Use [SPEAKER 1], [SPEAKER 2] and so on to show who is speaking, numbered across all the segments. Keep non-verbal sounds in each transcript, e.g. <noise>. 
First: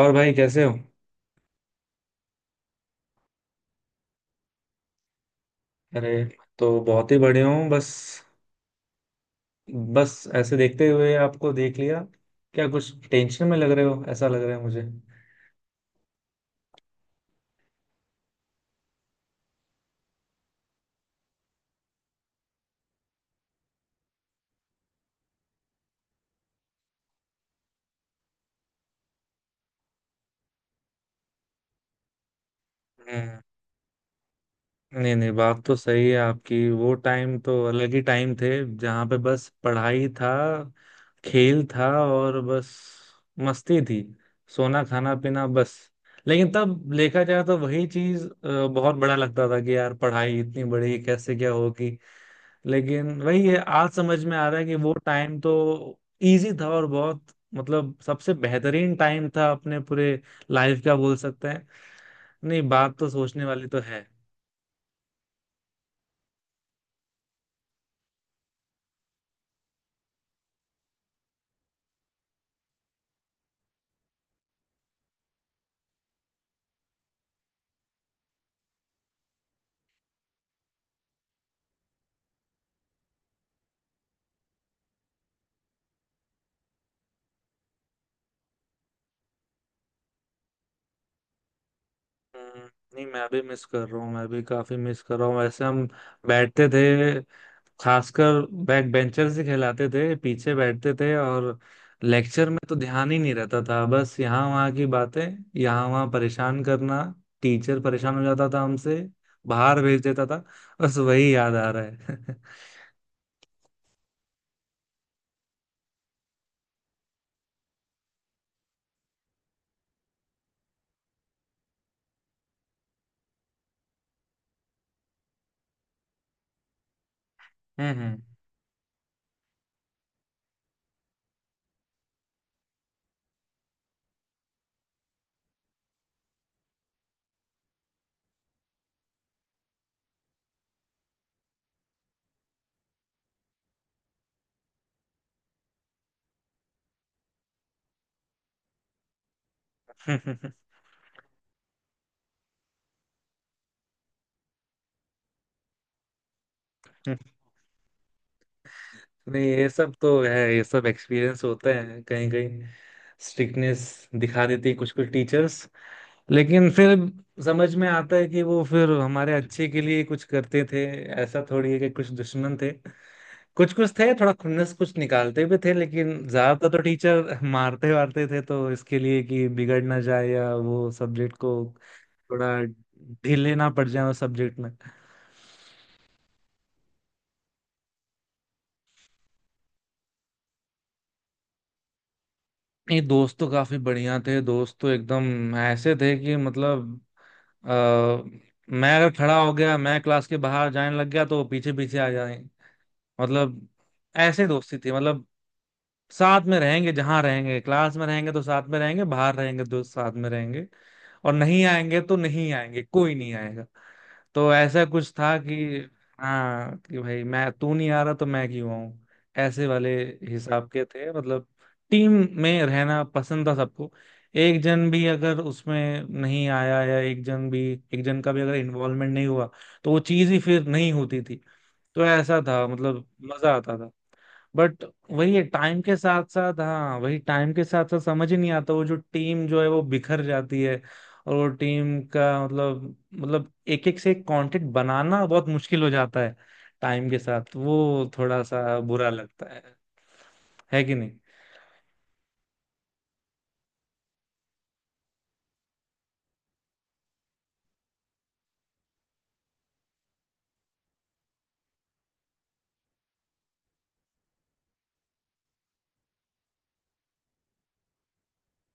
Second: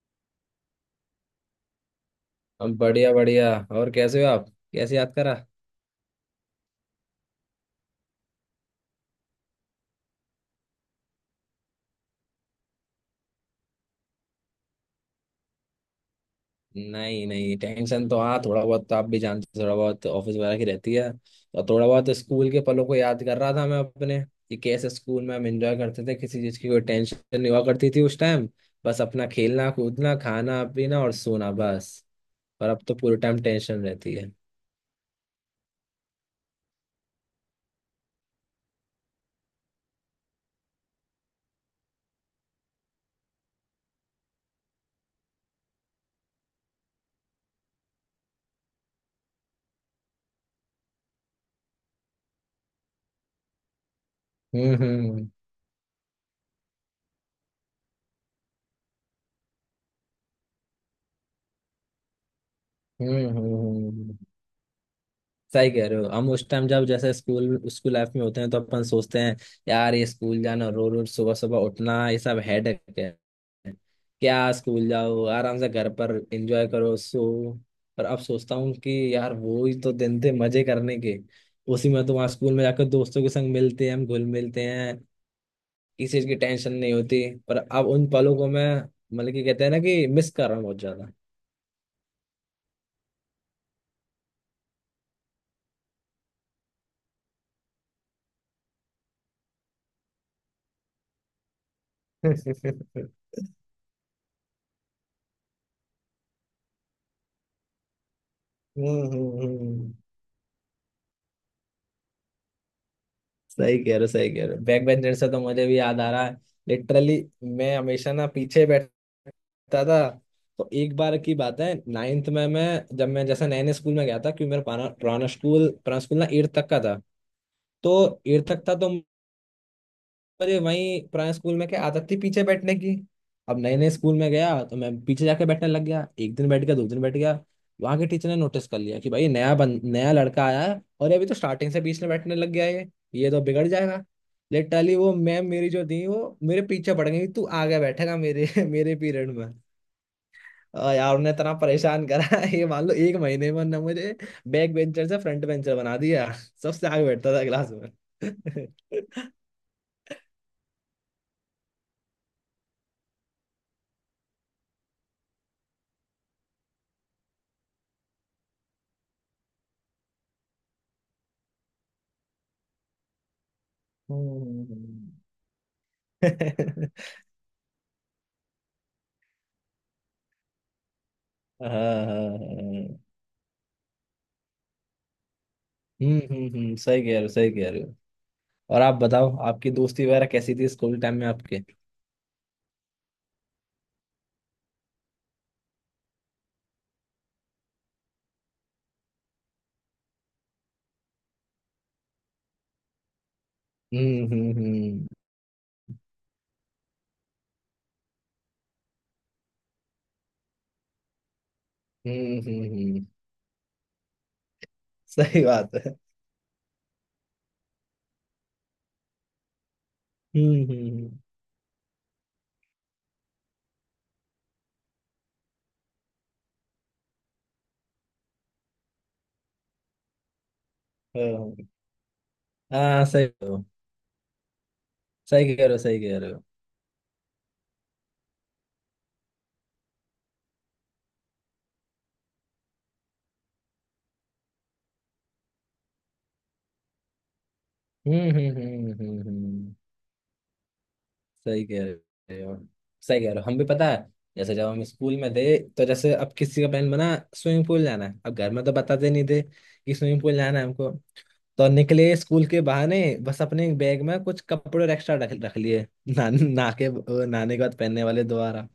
[SPEAKER 1] और भाई कैसे हो?
[SPEAKER 2] अब बढ़िया बढ़िया, और कैसे हो आप। कैसे याद करा?
[SPEAKER 1] अरे, तो बहुत ही बढ़िया हूँ। बस बस ऐसे देखते हुए आपको देख लिया। क्या कुछ टेंशन में लग रहे हो? ऐसा लग रहा है मुझे।
[SPEAKER 2] नहीं नहीं, टेंशन तो हाँ थोड़ा बहुत, तो आप भी जानते हो, थोड़ा बहुत ऑफिस वगैरह की रहती है। तो थोड़ा बहुत स्कूल के पलों को याद कर रहा था मैं अपने, कि कैसे स्कूल में हम एंजॉय करते थे, किसी चीज़ की कोई टेंशन नहीं हुआ करती थी उस टाइम। बस अपना खेलना कूदना खाना पीना और सोना बस। और अब तो पूरे
[SPEAKER 1] हम्म।
[SPEAKER 2] टाइम टेंशन रहती है।
[SPEAKER 1] नहीं नहीं, बात तो सही है आपकी। वो टाइम तो अलग ही टाइम थे, जहाँ पे बस पढ़ाई था, खेल था और बस मस्ती थी, सोना खाना पीना बस। लेकिन तब देखा जाए तो वही चीज बहुत बड़ा लगता था कि यार पढ़ाई इतनी बड़ी कैसे क्या होगी। लेकिन वही है, आज समझ में आ रहा है कि
[SPEAKER 2] हम्म
[SPEAKER 1] वो
[SPEAKER 2] हम्म
[SPEAKER 1] टाइम तो इजी था और बहुत मतलब सबसे बेहतरीन टाइम था अपने पूरे लाइफ का बोल सकते हैं। नहीं, बात तो
[SPEAKER 2] हम्म हम्म
[SPEAKER 1] सोचने वाली तो है।
[SPEAKER 2] हम्म। सही कह रहे हो। हम उस टाइम, जब जैसे स्कूल स्कूल लाइफ में होते हैं तो अपन सोचते हैं, यार ये स्कूल जाना, रोज रोज सुबह सुबह उठना, ये सब हेडेक है। क्या स्कूल जाओ, आराम से घर पर एंजॉय करो, सो। पर अब सोचता हूँ कि यार वो ही तो दिन थे मजे करने के। उसी में तो, वहाँ स्कूल में जाकर दोस्तों के संग मिलते हैं, हम घुल मिलते हैं, किसी चीज की टेंशन नहीं होती। पर अब उन पलों को मैं, मतलब कि कहते हैं ना, कि मिस कर रहा हूँ बहुत ज्यादा।
[SPEAKER 1] हम्म। नहीं, मैं भी मिस कर रहा हूँ, मैं भी काफी मिस कर रहा हूँ। वैसे हम बैठते थे खासकर बैक बेंचर से, खिलाते थे पीछे बैठते थे, और
[SPEAKER 2] <laughs>
[SPEAKER 1] लेक्चर में तो
[SPEAKER 2] हम्म
[SPEAKER 1] ध्यान ही नहीं रहता था। बस यहाँ वहाँ की बातें, यहाँ वहाँ परेशान करना। टीचर परेशान हो जाता था हमसे,
[SPEAKER 2] हम्म
[SPEAKER 1] बाहर
[SPEAKER 2] हम्म।
[SPEAKER 1] भेज देता था। बस वही याद आ रहा है। <laughs>
[SPEAKER 2] सही कह रहे हो सही कह रहे हो। बैक बेंचर से तो मुझे भी याद आ रहा है, लिटरली। मैं हमेशा ना पीछे बैठता था। तो एक बार की बात है, नाइन्थ में मैं जब मैं जैसे नए नए स्कूल में गया था, क्योंकि मेरा पुराना पुराना स्कूल ना तो
[SPEAKER 1] हम्म
[SPEAKER 2] एट तक था तो, अरे वही पुराने स्कूल में क्या आदत थी पीछे बैठने की। अब नए नए स्कूल में गया तो मैं पीछे जाके बैठने लग गया, एक दिन बैठ गया, दो दिन बैठ गया, वहां के टीचर ने नोटिस कर लिया कि भाई नया लड़का आया है और ये अभी तो स्टार्टिंग से बीच में बैठने लग गया है, ये तो बिगड़ जाएगा। लिटरली वो मैम मेरी जो थी, वो मेरे पीछे पड़ गई, तू आगे बैठेगा मेरे <laughs> मेरे पीरियड में।
[SPEAKER 1] हम्म।
[SPEAKER 2] और यार उन्हें इतना परेशान करा <laughs> ये मान लो एक महीने में ना मुझे बैक बेंचर से फ्रंट बेंचर बना दिया। सबसे आगे बैठता था क्लास में।
[SPEAKER 1] <laughs> नहीं,
[SPEAKER 2] <laughs>
[SPEAKER 1] ये सब तो है, ये सब एक्सपीरियंस होते हैं। कहीं कहीं स्ट्रिक्टनेस दिखा देती कुछ कुछ टीचर्स, लेकिन फिर समझ में आता है कि वो फिर हमारे अच्छे के लिए कुछ करते थे। ऐसा थोड़ी है कि कुछ दुश्मन थे। कुछ कुछ थे, थोड़ा खुन्नस कुछ
[SPEAKER 2] हम्म।
[SPEAKER 1] निकालते भी थे, लेकिन ज्यादातर तो
[SPEAKER 2] हाँ
[SPEAKER 1] टीचर <laughs> मारते वारते थे तो इसके लिए कि बिगड़ ना जाए, या वो सब्जेक्ट को
[SPEAKER 2] हाँ
[SPEAKER 1] थोड़ा
[SPEAKER 2] हाँ।
[SPEAKER 1] ढीले ना पड़ जाए उस सब्जेक्ट में।
[SPEAKER 2] हम्म। सही कह रहे हो सही कह रहे हो। और आप बताओ, आपकी दोस्ती वगैरह कैसी थी स्कूल टाइम में आपके?
[SPEAKER 1] नहीं, दोस्त तो काफी बढ़िया थे। दोस्त तो एकदम ऐसे थे कि मतलब अ, मैं अगर खड़ा हो गया, मैं क्लास के बाहर जाने लग गया तो वो पीछे पीछे आ जाए, मतलब
[SPEAKER 2] हम्म
[SPEAKER 1] ऐसे
[SPEAKER 2] हम्म
[SPEAKER 1] दोस्ती थी।
[SPEAKER 2] हम्म
[SPEAKER 1] मतलब साथ में रहेंगे, जहां रहेंगे, क्लास में रहेंगे तो साथ में रहेंगे, बाहर रहेंगे तो साथ में रहेंगे। और नहीं आएंगे तो
[SPEAKER 2] हम्म
[SPEAKER 1] नहीं
[SPEAKER 2] हम्म
[SPEAKER 1] आएंगे,
[SPEAKER 2] हम्म,
[SPEAKER 1] कोई नहीं आएगा। तो ऐसा कुछ था
[SPEAKER 2] सही
[SPEAKER 1] कि
[SPEAKER 2] बात है।
[SPEAKER 1] हाँ कि भाई मैं, तू नहीं आ रहा तो मैं क्यों आऊं। ऐसे वाले
[SPEAKER 2] हम्म
[SPEAKER 1] हिसाब के थे,
[SPEAKER 2] हम्म
[SPEAKER 1] मतलब टीम में रहना पसंद था सबको। एक जन भी अगर उसमें नहीं आया, या एक जन भी, एक जन का भी अगर इन्वॉल्वमेंट नहीं हुआ तो वो चीज ही फिर नहीं होती थी।
[SPEAKER 2] हम्म,
[SPEAKER 1] तो ऐसा था
[SPEAKER 2] हाँ हाँ,
[SPEAKER 1] मतलब, मजा
[SPEAKER 2] हाँ,
[SPEAKER 1] आता था। बट वही है,
[SPEAKER 2] सही कह रहे हो
[SPEAKER 1] टाइम के
[SPEAKER 2] सही कह
[SPEAKER 1] साथ
[SPEAKER 2] रहे हो
[SPEAKER 1] साथ, हाँ, वही टाइम के साथ साथ समझ ही नहीं आता, वो जो टीम जो है वो बिखर जाती है। और वो टीम का मतलब, मतलब एक एक से एक कांटेक्ट बनाना बहुत मुश्किल हो जाता है टाइम के साथ। वो
[SPEAKER 2] सही कह
[SPEAKER 1] थोड़ा
[SPEAKER 2] रहे हो।
[SPEAKER 1] सा बुरा लगता है है कि नहीं।
[SPEAKER 2] सही कह रहे हो सही कह रहे हो। हम भी, पता है, जैसे जब हम स्कूल में थे, तो जैसे अब किसी का प्लान बना, स्विमिंग पूल जाना है। अब घर में तो बताते नहीं थे कि स्विमिंग पूल जाना है हमको। तो निकले स्कूल के बहाने, बस अपने बैग में कुछ कपड़े और एक्स्ट्रा रख रख लिए <laughs> ना के नहाने के बाद पहनने वाले, दोबारा।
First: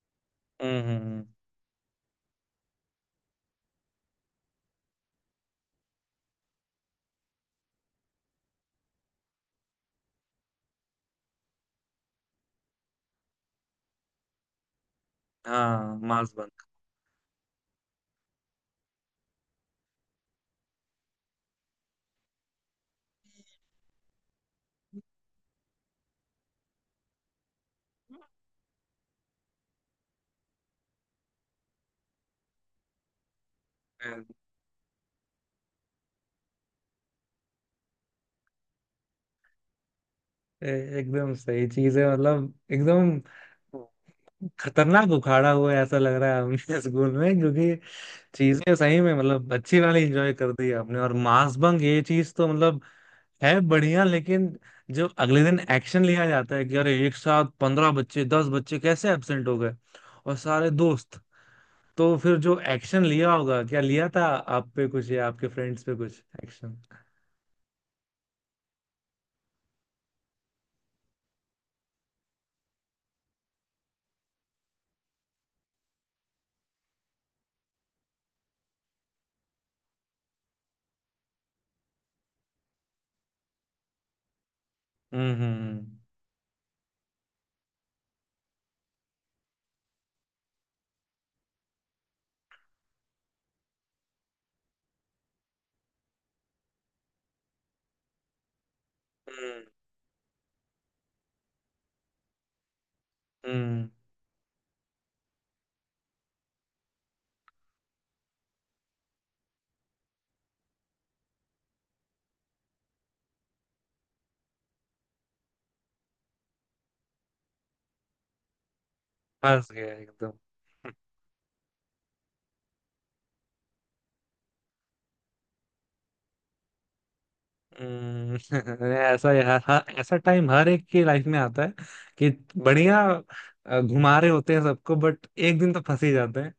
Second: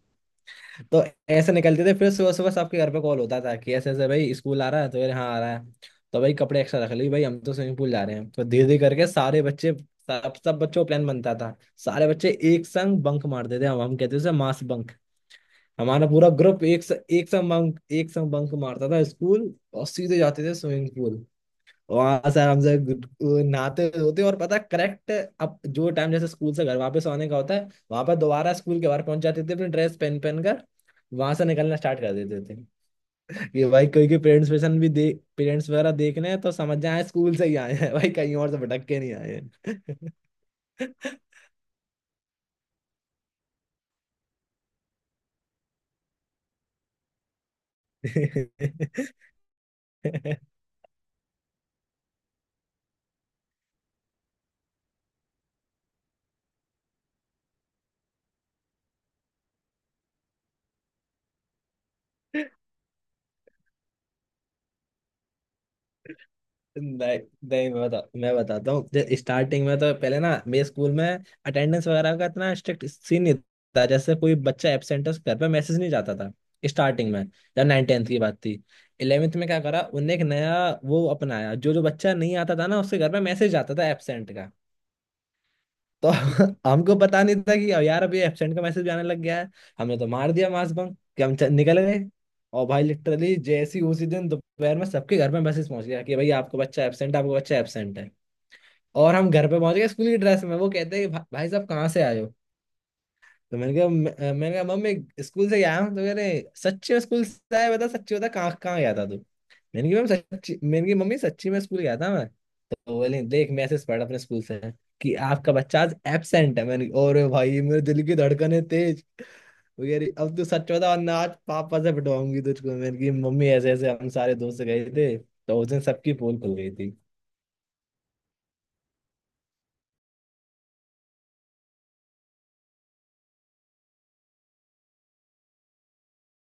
[SPEAKER 1] हम्म हम्म
[SPEAKER 2] तो
[SPEAKER 1] हम्म।
[SPEAKER 2] ऐसे निकलते थे। फिर सुबह सुबह सबके घर पे कॉल होता था, कि ऐसे ऐसे भाई स्कूल आ रहा है? तो यार हाँ आ रहा है, तो भाई कपड़े एक्स्ट्रा रख लिए, भाई हम तो स्विमिंग पूल जा रहे हैं। तो धीरे धीरे करके सारे बच्चे, सब सब बच्चों का प्लान बनता था। सारे बच्चे एक संग बंक मारते थे, हम कहते थे उसे मास बंक।
[SPEAKER 1] हाँ,
[SPEAKER 2] हमारा पूरा
[SPEAKER 1] मांस
[SPEAKER 2] ग्रुप
[SPEAKER 1] बंद।
[SPEAKER 2] एक संग बंक मारता था स्कूल, और सीधे जाते थे स्विमिंग पूल। वहां से आराम से नहाते धोते, और पता करेक्ट, अब जो टाइम जैसे स्कूल से घर वापस आने का होता है, वहां पर दोबारा स्कूल के बाहर पहुंच जाते थे अपनी ड्रेस पहन पहन कर। वहां से निकलना स्टार्ट कर देते थे। ये भाई कोई के पेरेंट्स पेशन भी दे, पेरेंट्स वगैरह देख रहे हैं तो समझ जाए स्कूल से ही आए हैं <laughs> भाई कहीं और से भटक के नहीं आए
[SPEAKER 1] एकदम सही चीज है, मतलब एकदम खतरनाक उखाड़ा हुआ है, ऐसा लग रहा है हमें। <laughs> स्कूल में क्योंकि
[SPEAKER 2] हैं।
[SPEAKER 1] चीजें सही में मतलब अच्छी वाली एंजॉय कर दी आपने। और मास बंग, ये चीज तो मतलब है बढ़िया, लेकिन जो अगले दिन एक्शन लिया जाता है कि अरे एक साथ पंद्रह बच्चे, दस बच्चे कैसे एब्सेंट हो गए और सारे दोस्त, तो फिर
[SPEAKER 2] <laughs>
[SPEAKER 1] जो एक्शन लिया होगा, क्या लिया था आप पे कुछ या आपके फ्रेंड्स पे कुछ एक्शन?
[SPEAKER 2] नहीं नहीं, मैं बताता हूँ। स्टार्टिंग में तो पहले ना मेरे स्कूल में अटेंडेंस वगैरह का इतना स्ट्रिक्ट सीन नहीं था। जैसे कोई बच्चा एबसेंट है, उसके घर पे मैसेज नहीं जाता था स्टार्टिंग में। जब नाइन टेंथ की बात थी, इलेवेंथ में क्या करा उनने, एक नया वो अपनाया, जो जो बच्चा नहीं आता था ना, उसके घर पे मैसेज आता था एबसेंट।
[SPEAKER 1] हम्म हम्म
[SPEAKER 2] तो <laughs> हमको पता नहीं था कि अब यार अभी एब्सेंट का मैसेज आने लग गया है। हमने तो मार दिया मास बंक, कि हम निकल गए। और भाई लिटरली जैसी उसी दिन दोपहर में सबके घर में मैसेज पहुंच गया कि भाई आपको बच्चा एब्सेंट है, आपको बच्चा एब्सेंट है। और हम घर पे
[SPEAKER 1] हम्म
[SPEAKER 2] पहुंच गए स्कूल की ड्रेस में, वो कहते हैं कि भाई साहब कहाँ से आए हो? तो मैंने
[SPEAKER 1] हम्म।
[SPEAKER 2] कहा, मैंने कहा मम्मी स्कूल से गया हूँ। तो कह रहे, सच्ची में स्कूल से आया? बता सच्ची, बता कहाँ कहाँ गया था तू? मैंने कहा मैम सच्ची, मैंने कहा मम्मी सच्ची में स्कूल गया था मैं। तो बोले, देख मैसेज पड़ा अपने स्कूल से कि आपका बच्चा आज एबसेंट है। मैंने कहा, और भाई मेरे दिल की धड़कनें तेज।
[SPEAKER 1] फंस
[SPEAKER 2] वो
[SPEAKER 1] गया
[SPEAKER 2] कह रही,
[SPEAKER 1] एकदम।
[SPEAKER 2] अब तू सच बता वरना आज पापा से पिटवाऊंगी तुझको। मैंने कहा मम्मी ऐसे ऐसे हम सारे दोस्त गए थे। तो उस दिन सबकी पोल खुल गई थी।
[SPEAKER 1] हम्म। <laughs> ऐसा यार, हाँ, ऐसा टाइम हर एक की लाइफ में आता है कि बढ़िया घुमा रहे होते हैं सबको, बट एक दिन तो फंस ही जाते हैं,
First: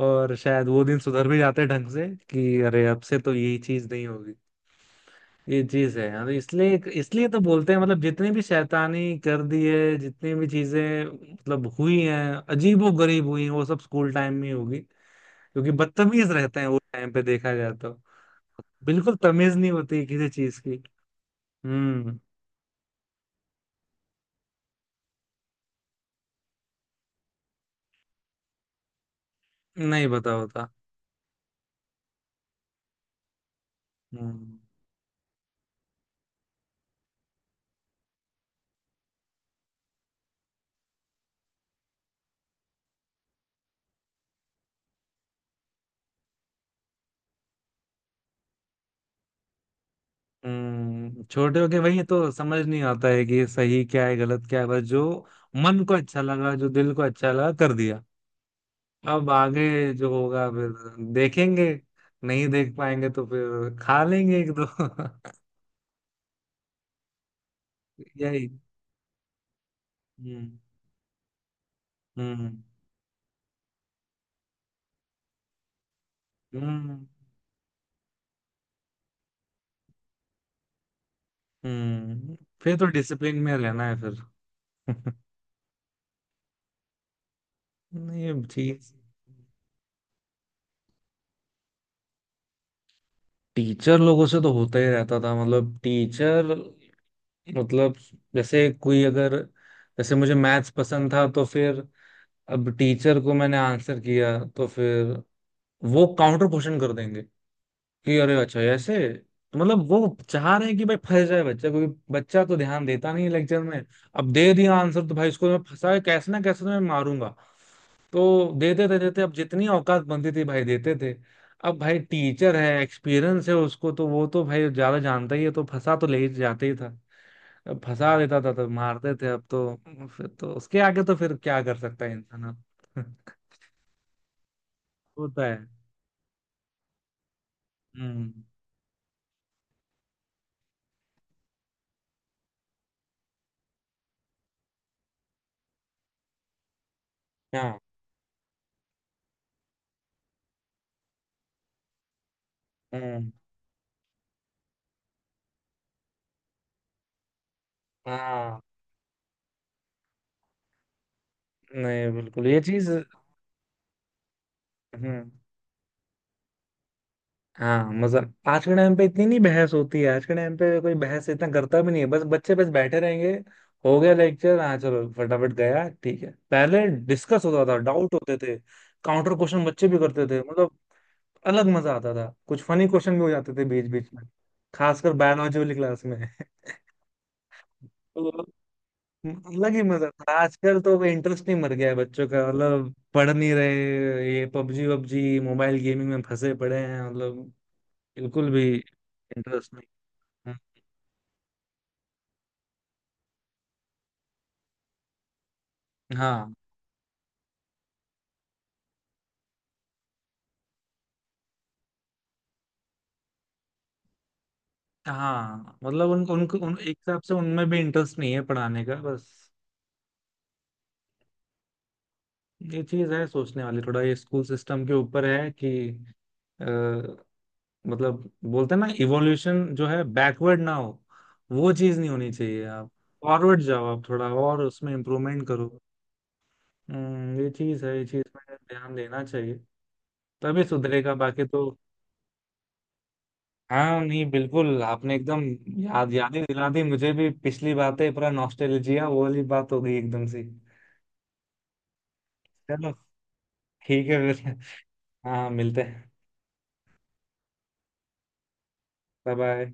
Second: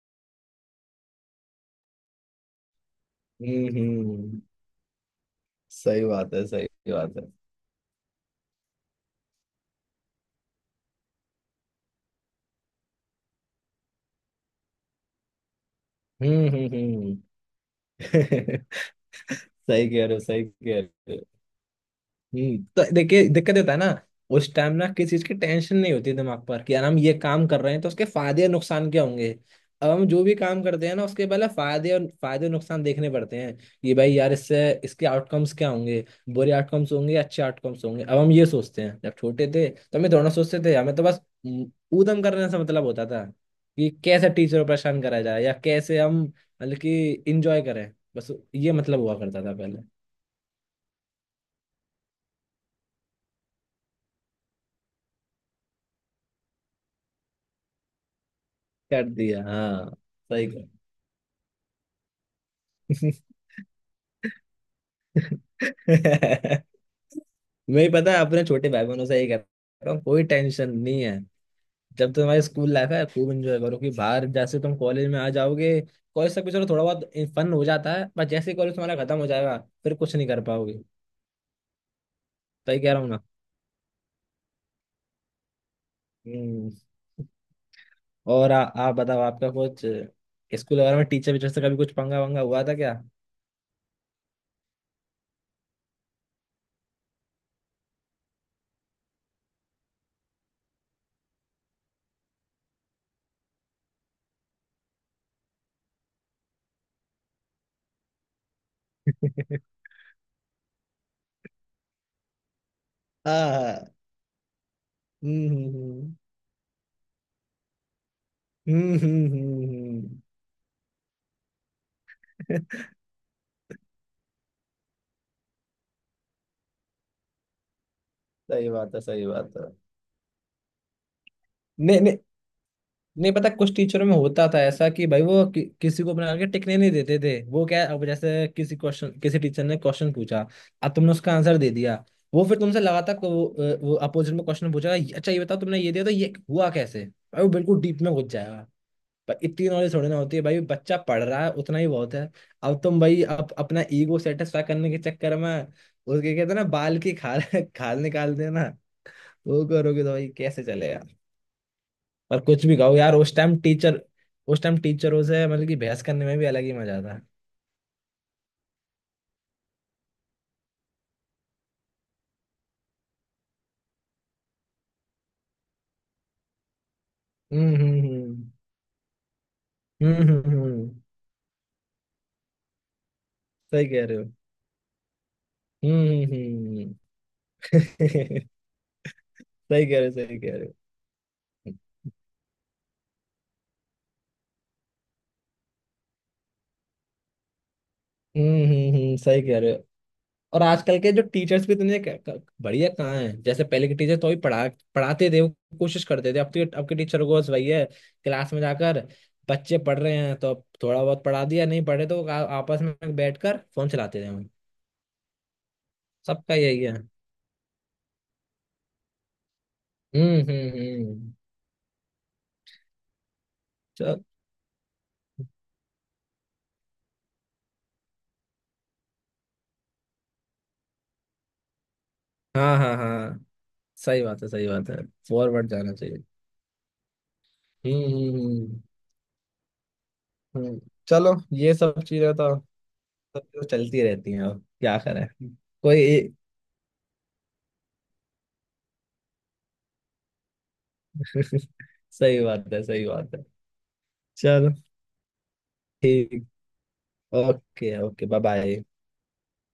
[SPEAKER 1] और शायद वो दिन सुधर भी जाते हैं ढंग से कि अरे अब से तो यही चीज नहीं होगी।
[SPEAKER 2] हम्म,
[SPEAKER 1] ये चीज
[SPEAKER 2] सही
[SPEAKER 1] है यार,
[SPEAKER 2] बात है
[SPEAKER 1] इसलिए
[SPEAKER 2] सही बात है।
[SPEAKER 1] इसलिए तो बोलते हैं मतलब जितनी भी शैतानी कर दी है, जितनी भी चीजें मतलब हुई हैं, अजीबो गरीब हुई हैं, वो सब स्कूल टाइम में ही होगी, क्योंकि बदतमीज रहते हैं वो टाइम
[SPEAKER 2] हम्म।
[SPEAKER 1] पे देखा जाए तो।
[SPEAKER 2] <laughs>
[SPEAKER 1] बिल्कुल तमीज नहीं
[SPEAKER 2] सही
[SPEAKER 1] होती
[SPEAKER 2] कह रहे हो
[SPEAKER 1] किसी
[SPEAKER 2] सही
[SPEAKER 1] चीज।
[SPEAKER 2] कह रहे हो।
[SPEAKER 1] हम्म।
[SPEAKER 2] तो देखिए दिक्कत ये होता है ना, उस टाइम ना किसी चीज की टेंशन नहीं होती दिमाग पर, कि यार हम ये काम कर रहे हैं तो उसके फायदे और नुकसान क्या होंगे। अब हम
[SPEAKER 1] नहीं
[SPEAKER 2] जो
[SPEAKER 1] पता
[SPEAKER 2] भी काम
[SPEAKER 1] होता।
[SPEAKER 2] करते हैं ना, उसके पहले फायदे और नुकसान देखने पड़ते हैं, कि भाई यार
[SPEAKER 1] हम्म
[SPEAKER 2] इससे इसके आउटकम्स क्या होंगे, बुरे आउटकम्स होंगे, अच्छे आउटकम्स होंगे। अब हम ये सोचते हैं, जब छोटे थे तो हम ये दोनों सोचते थे, हमें तो बस, हम्म, ऊधम करने से मतलब होता था, कि कैसे टीचर को परेशान करा जाए, या कैसे हम मतलब कि इंजॉय करें। बस ये मतलब हुआ करता था पहले।
[SPEAKER 1] हम्म। छोटे होके वही तो समझ नहीं आता है कि सही क्या है गलत क्या है, बस जो मन को अच्छा लगा, जो दिल को अच्छा लगा, कर दिया।
[SPEAKER 2] कर
[SPEAKER 1] अब
[SPEAKER 2] दिया,
[SPEAKER 1] आगे
[SPEAKER 2] हाँ।
[SPEAKER 1] जो
[SPEAKER 2] सही।
[SPEAKER 1] होगा फिर देखेंगे, नहीं देख पाएंगे तो
[SPEAKER 2] <laughs>
[SPEAKER 1] फिर खा लेंगे एक दो।
[SPEAKER 2] मैं ही
[SPEAKER 1] <laughs>
[SPEAKER 2] पता है, अपने
[SPEAKER 1] यही।
[SPEAKER 2] छोटे भाई बहनों से यही कहता हूँ, कोई
[SPEAKER 1] हम्म
[SPEAKER 2] टेंशन नहीं है। जब तुम्हारी
[SPEAKER 1] हम्म
[SPEAKER 2] स्कूल लाइफ है खूब एंजॉय करो, कि बाहर जैसे तुम कॉलेज में आ जाओगे, कॉलेज तक भी चलो थोड़ा
[SPEAKER 1] हम्म
[SPEAKER 2] बहुत फन हो जाता है, बस जैसे ही कॉलेज तुम्हारा खत्म हो जाएगा, फिर कुछ नहीं कर पाओगे।
[SPEAKER 1] हम्म।
[SPEAKER 2] तो
[SPEAKER 1] फिर
[SPEAKER 2] ये
[SPEAKER 1] तो
[SPEAKER 2] कह रहा हूँ ना।
[SPEAKER 1] डिसिप्लिन में रहना है फिर। <laughs>
[SPEAKER 2] हम्म।
[SPEAKER 1] नहीं, अब
[SPEAKER 2] और
[SPEAKER 1] ठीक।
[SPEAKER 2] आप बताओ, आपका कुछ स्कूल वगैरह में टीचर वीचर से कभी कुछ पंगा वंगा हुआ था क्या?
[SPEAKER 1] टीचर लोगों से तो होता ही रहता था, मतलब टीचर, मतलब जैसे कोई अगर, जैसे मुझे मैथ्स पसंद था तो फिर अब टीचर को मैंने आंसर किया तो फिर वो काउंटर क्वेश्चन कर देंगे कि अरे अच्छा ऐसे। तो
[SPEAKER 2] <laughs>
[SPEAKER 1] मतलब वो चाह रहे हैं कि भाई फंस जाए बच्चा, क्योंकि बच्चा तो ध्यान देता नहीं है लेक्चर में।
[SPEAKER 2] हाँ।
[SPEAKER 1] अब दे दिया आंसर तो भाई इसको
[SPEAKER 2] हम्म
[SPEAKER 1] मैं फंसा है,
[SPEAKER 2] हम्म
[SPEAKER 1] कैसे ना कैसे तो मैं मारूंगा। तो देते देते देते, अब जितनी औकात
[SPEAKER 2] हम्म।
[SPEAKER 1] बनती थी भाई देते थे। अब भाई टीचर है,
[SPEAKER 2] <laughs>
[SPEAKER 1] एक्सपीरियंस है उसको, तो वो तो भाई ज्यादा जानता ही है, तो फंसा तो ले ही जाते ही था। अब फंसा देता था तो
[SPEAKER 2] सही बात है
[SPEAKER 1] मारते
[SPEAKER 2] सही
[SPEAKER 1] थे। अब
[SPEAKER 2] बात है।
[SPEAKER 1] तो फिर तो उसके आगे तो फिर क्या कर
[SPEAKER 2] नहीं
[SPEAKER 1] सकता है
[SPEAKER 2] नहीं।
[SPEAKER 1] इंसान। अब
[SPEAKER 2] नहीं पता, कुछ टीचरों में होता था ऐसा कि
[SPEAKER 1] <laughs>
[SPEAKER 2] भाई वो
[SPEAKER 1] होता है।
[SPEAKER 2] किसी को बना के टिकने नहीं देते थे। वो क्या है, अब
[SPEAKER 1] हम्म।
[SPEAKER 2] जैसे किसी क्वेश्चन, किसी टीचर ने क्वेश्चन पूछा, अब तुमने उसका आंसर दे दिया, वो फिर तुमसे लगातार वो अपोजिट में क्वेश्चन पूछेगा, अच्छा ये बताओ, तुमने ये दिया तो ये हुआ कैसे भाई, वो
[SPEAKER 1] हाँ।
[SPEAKER 2] बिल्कुल डीप में घुस जाएगा। पर इतनी नॉलेज थोड़ी ना होती है भाई, बच्चा पढ़ रहा है उतना ही बहुत है। अब तुम भाई
[SPEAKER 1] हम्म।
[SPEAKER 2] अपना ईगो सेटिस्फाई करने के चक्कर में उसके, कहते हैं ना बाल की खाल <laughs> खाल निकाल
[SPEAKER 1] हाँ,
[SPEAKER 2] देना, वो करोगे तो भाई कैसे चलेगा।
[SPEAKER 1] नहीं,
[SPEAKER 2] पर
[SPEAKER 1] बिल्कुल ये
[SPEAKER 2] कुछ भी
[SPEAKER 1] चीज।
[SPEAKER 2] गाओ यार, उस टाइम टीचरों
[SPEAKER 1] हम्म।
[SPEAKER 2] से मतलब कि बहस करने में भी अलग ही मजा था।
[SPEAKER 1] हाँ, मतलब आज के टाइम पे इतनी नहीं बहस होती है, आज के टाइम पे कोई बहस इतना करता भी नहीं है, बस बच्चे बस बैठे रहेंगे। हो गया लेक्चर, हाँ चलो फटाफट गया ठीक है। पहले डिस्कस होता
[SPEAKER 2] हम्म
[SPEAKER 1] था, डाउट होते
[SPEAKER 2] हम्म
[SPEAKER 1] थे, काउंटर क्वेश्चन बच्चे भी
[SPEAKER 2] हम्म
[SPEAKER 1] करते
[SPEAKER 2] हम्म
[SPEAKER 1] थे
[SPEAKER 2] हम्म
[SPEAKER 1] मतलब।
[SPEAKER 2] हम्म,
[SPEAKER 1] अलग मजा आता था, कुछ फनी क्वेश्चन भी हो जाते थे बीच
[SPEAKER 2] सही कह
[SPEAKER 1] बीच
[SPEAKER 2] रहे
[SPEAKER 1] में,
[SPEAKER 2] हो।
[SPEAKER 1] खासकर बायोलॉजी वाली क्लास में।
[SPEAKER 2] हम्म
[SPEAKER 1] <laughs>
[SPEAKER 2] हम्म
[SPEAKER 1] तो
[SPEAKER 2] हम्म। <laughs>
[SPEAKER 1] अलग ही
[SPEAKER 2] सही कह रहे
[SPEAKER 1] मजा
[SPEAKER 2] हो
[SPEAKER 1] था।
[SPEAKER 2] सही कह रहे हो।
[SPEAKER 1] आजकल तो इंटरेस्ट नहीं, मर गया है बच्चों का, मतलब पढ़ नहीं रहे, ये पबजी वबजी मोबाइल गेमिंग में फंसे पड़े हैं, मतलब बिल्कुल भी
[SPEAKER 2] सही कह रहे
[SPEAKER 1] इंटरेस्ट नहीं।
[SPEAKER 2] हो।
[SPEAKER 1] हम्म।
[SPEAKER 2] और आजकल के जो टीचर्स भी, इतने बढ़िया कहाँ हैं? जैसे पहले के टीचर तो ही पढ़ाते थे, वो कोशिश करते थे। अब
[SPEAKER 1] हाँ
[SPEAKER 2] तो, अब के टीचरों को बस वही है, क्लास में जाकर बच्चे पढ़ रहे हैं तो अब थोड़ा बहुत पढ़ा दिया, नहीं पढ़े तो आपस में बैठकर फोन चलाते थे हम।
[SPEAKER 1] हाँ, मतलब उनको
[SPEAKER 2] सबका
[SPEAKER 1] उनको उन,
[SPEAKER 2] यही
[SPEAKER 1] एक
[SPEAKER 2] है।
[SPEAKER 1] हिसाब से उनमें भी इंटरेस्ट नहीं है पढ़ाने का, बस।
[SPEAKER 2] हम्म।
[SPEAKER 1] ये चीज है सोचने वाली, थोड़ा ये
[SPEAKER 2] चल।
[SPEAKER 1] स्कूल सिस्टम के ऊपर है कि अ, मतलब बोलते हैं ना इवोल्यूशन जो है बैकवर्ड ना हो। वो चीज नहीं होनी चाहिए।
[SPEAKER 2] हाँ
[SPEAKER 1] आप
[SPEAKER 2] हाँ हाँ।
[SPEAKER 1] फॉरवर्ड जाओ आप
[SPEAKER 2] सही
[SPEAKER 1] थोड़ा,
[SPEAKER 2] बात है
[SPEAKER 1] और
[SPEAKER 2] सही बात
[SPEAKER 1] उसमें
[SPEAKER 2] है।
[SPEAKER 1] इम्प्रूवमेंट
[SPEAKER 2] फॉरवर्ड
[SPEAKER 1] करो।
[SPEAKER 2] जाना चाहिए।
[SPEAKER 1] ये चीज है, ये चीज
[SPEAKER 2] हम्म
[SPEAKER 1] में
[SPEAKER 2] हम्म
[SPEAKER 1] ध्यान देना चाहिए, तभी
[SPEAKER 2] हम्म हम्म।
[SPEAKER 1] सुधरेगा
[SPEAKER 2] चलो
[SPEAKER 1] बाकी तो।
[SPEAKER 2] ये सब चीजें तो, सब चीजें
[SPEAKER 1] हाँ,
[SPEAKER 2] चलती
[SPEAKER 1] नहीं
[SPEAKER 2] रहती हैं, अब
[SPEAKER 1] बिल्कुल,
[SPEAKER 2] क्या
[SPEAKER 1] आपने
[SPEAKER 2] करें।
[SPEAKER 1] एकदम
[SPEAKER 2] कोई।
[SPEAKER 1] याद याद ही दिला दी मुझे भी पिछली बातें, पूरा नॉस्टैल्जिया वो वाली बात हो गई एकदम से।
[SPEAKER 2] <laughs> सही बात है
[SPEAKER 1] चलो,
[SPEAKER 2] सही बात है।
[SPEAKER 1] ठीक है फिर।
[SPEAKER 2] चलो,
[SPEAKER 1] हाँ, मिलते हैं।
[SPEAKER 2] ठीक। Okay okay, bye bye.
[SPEAKER 1] Bye bye.